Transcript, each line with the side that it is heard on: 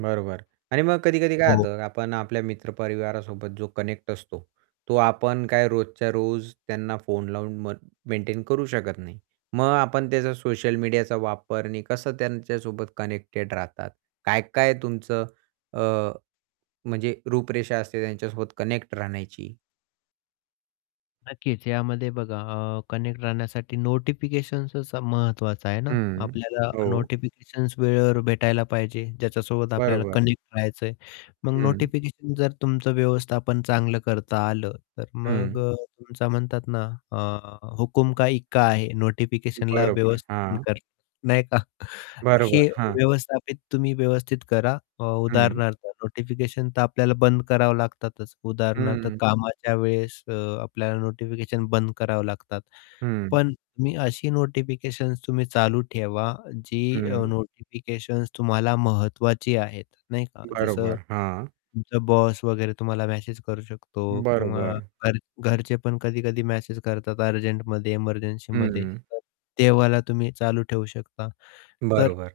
right: बरोबर. आणि मग कधी-कधी काय
left: हो.
right: होतं आपण आपल्या मित्र-परिवारासोबत जो कनेक्ट असतो तो आपण काय रोजच्या रोज त्यांना फोन लावून म मेंटेन करू शकत नाही. मग आपण त्याचा सोशल मीडियाचा वापर आणि कसं त्यांच्यासोबत कनेक्टेड राहतात. काय-काय तुमचं अ, म्हणजे रूपरेषा असते त्यांच्यासोबत कनेक्ट राहण्याची?
left: नक्कीच. यामध्ये बघा अ, कनेक्ट राहण्यासाठी नोटिफिकेशन्सच महत्त्वाचं आहेना?
right: हं,
left: आपल्याला
right: हो.
left: नोटिफिकेशन्स वेळेवर भेटायला पाहिजे ज्याच्यासोबत आपल्याला
right: बरोबर.
left: कनेक्ट राहायचंय. मग
right: हं.
left: नोटिफिकेशन जर तुमचं व्यवस्थापन चांगलं करता आलं, तर मग
right: हं.
left: अ, तुमचा म्हणतातना अ, "हुकुम का इक्का" आहे नोटिफिकेशनला
right: बरोबर.
left: व्यवस्थापन
right: हां
left: कर नाही का. हे
right: बरोबर. हां.
left: व्यवस्थापित तुम्ही व्यवस्थित करा अ,
right: हं.
left: उदाहरणार्थ नोटिफिकेशन तर आपल्याला बंद करावं लागतातच. उदाहरणार्थ
right: हं.
left: कामाच्या वेळेस अ, आपल्याला नोटिफिकेशन बंद करावं लागतात.
right: हं.
left: पण तुम्ही अशी नोटिफिकेशन्स तुम्ही चालू ठेवा जी अ,
right: हं.
left: नोटिफिकेशन्स तुम्हाला महत्त्वाची आहेत, नाही का. जसं
right: बरोबर, हां.
left: तुमचा बॉस वगैरे तुम्हाला मेसेज करू शकतो, किंवा
right: बरोबर.
left: घर घरचे पण कधी-कधी मेसेज करतात अर्जंटमध्ये एमर्जन्सीमध्ये.
right: हं.
left: तर तेव्हाला तुम्ही चालू ठेवू शकता तर
right: बरोबर.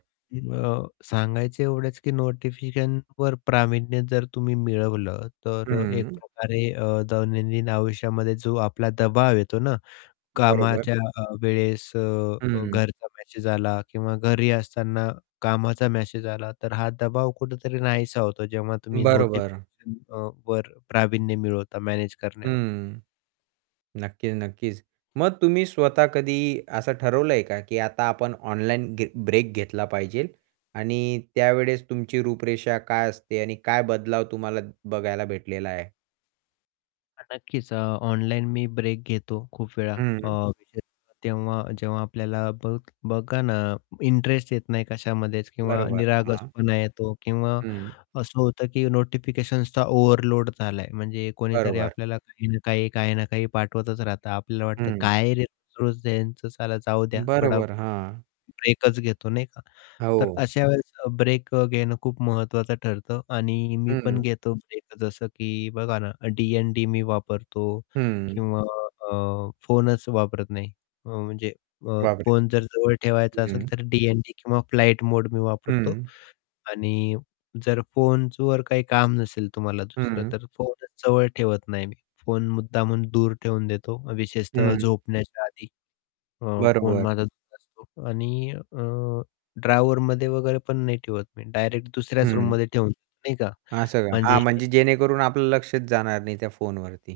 left: अ, सांगायचं एवढच की नोटिफिकेशनवर प्रावीण्य जर तुम्ही मिळवलं त तर एक
right: हं.
left: प्रकारे अ, दैनंदिन आयुष्यामध्ये जो आपला दबाव येतो ना,
right: बरोबर.
left: कामाच्या अ, वेळेस, अ, जर
right: हं.
left: घरचा मेसेज आला किंवा घरी असताना कामाचा मेसेज आला तर हा दबाव कुठेतरी नाहीसा होतो जेव्हा तुम्ही
right: बरोबर.
left: नोटिफिकेशन अ, ...वर प्रावीण्य मिळवता. मॅनेज करण्यावर.
right: हं. नक्कीच नक्कीच. मग तुम्ही स्वतः कधी असं ठरवलंय का की आता आपण ऑनलाईन घे ब्रेक घेतला पाहिजे आणि त्यावेळेस तुमची रूपरेषा काय असते आणि काय बदलाव तुम्हाला बघायला भेटलेला आहे?
left: नक्कीच. अ, ऑनलाईन मी ब्रेक घेतो खूप वेळा. अ,
right: हं.
left: विशेष तेव्हा जेव्हा आपल्याला बघ बघा ना, इंटरेस्ट येत नाही कशामध्येच किंवा
right: बरोबर. हां.
left: निरागसपणा येतो किंवा
right: हं.
left: असं होतं की नोटिफिकेशन्सचा ओव्हरलोड झालाय म्हणजे कोणीतरी
right: बरोबर.
left: आपल्याला काही ना काही ,काही ना काही पाठवतच राहतं आपल्याला वाटतं
right: हं.
left: काय रे रोज-रोज यांच साला जाऊ द्या थोडा
right: बरोबर. हां.
left: ब्रेकच घेतो, नाही का. तर
right: हो.
left: अशा वेळेस ब्रेक अ, घेणं खूप महत्त्वाचं ठरतं आणि मी पण
right: हं.
left: घेतो ब्रेकच असं की बघा ना डी-एन-डी मी वापरतो.
right: हं.
left: किंवा अ, फोनच वापरत नाही. म्हणजे अ,
right: बाप रे!
left: फोन जर जवळ ठेवायचा असेल
right: हं.
left: तर डी-एन-डी किंवा फ्लाईट मोड मी वापरतो.
right: हं.
left: आणि जर फोनवर काही काम नसेल तुम्हाला दुसरं
right: हं.
left: तर फोनच जवळ ठेवत नाही मी. फोन मुद्दामहून दूर ठेवून देतो विशेषतः
right: हं.
left: झोपण्याच्या आधी. अ, फोन
right: बरोबर.
left: माझा [unintelligible] असतो आणि आह ड्रॉवरमध्ये वगैरे पण नाही ठेवत मी डायरेक्ट दुसऱ्याच
right: हं.
left: रूममध्ये ठेवून नाही का.
right: असं का?
left: म्हणजे
right: हां, म्हणजे जेणेकरून आपलं लक्षच जाणार नाही त्या फोनवरती.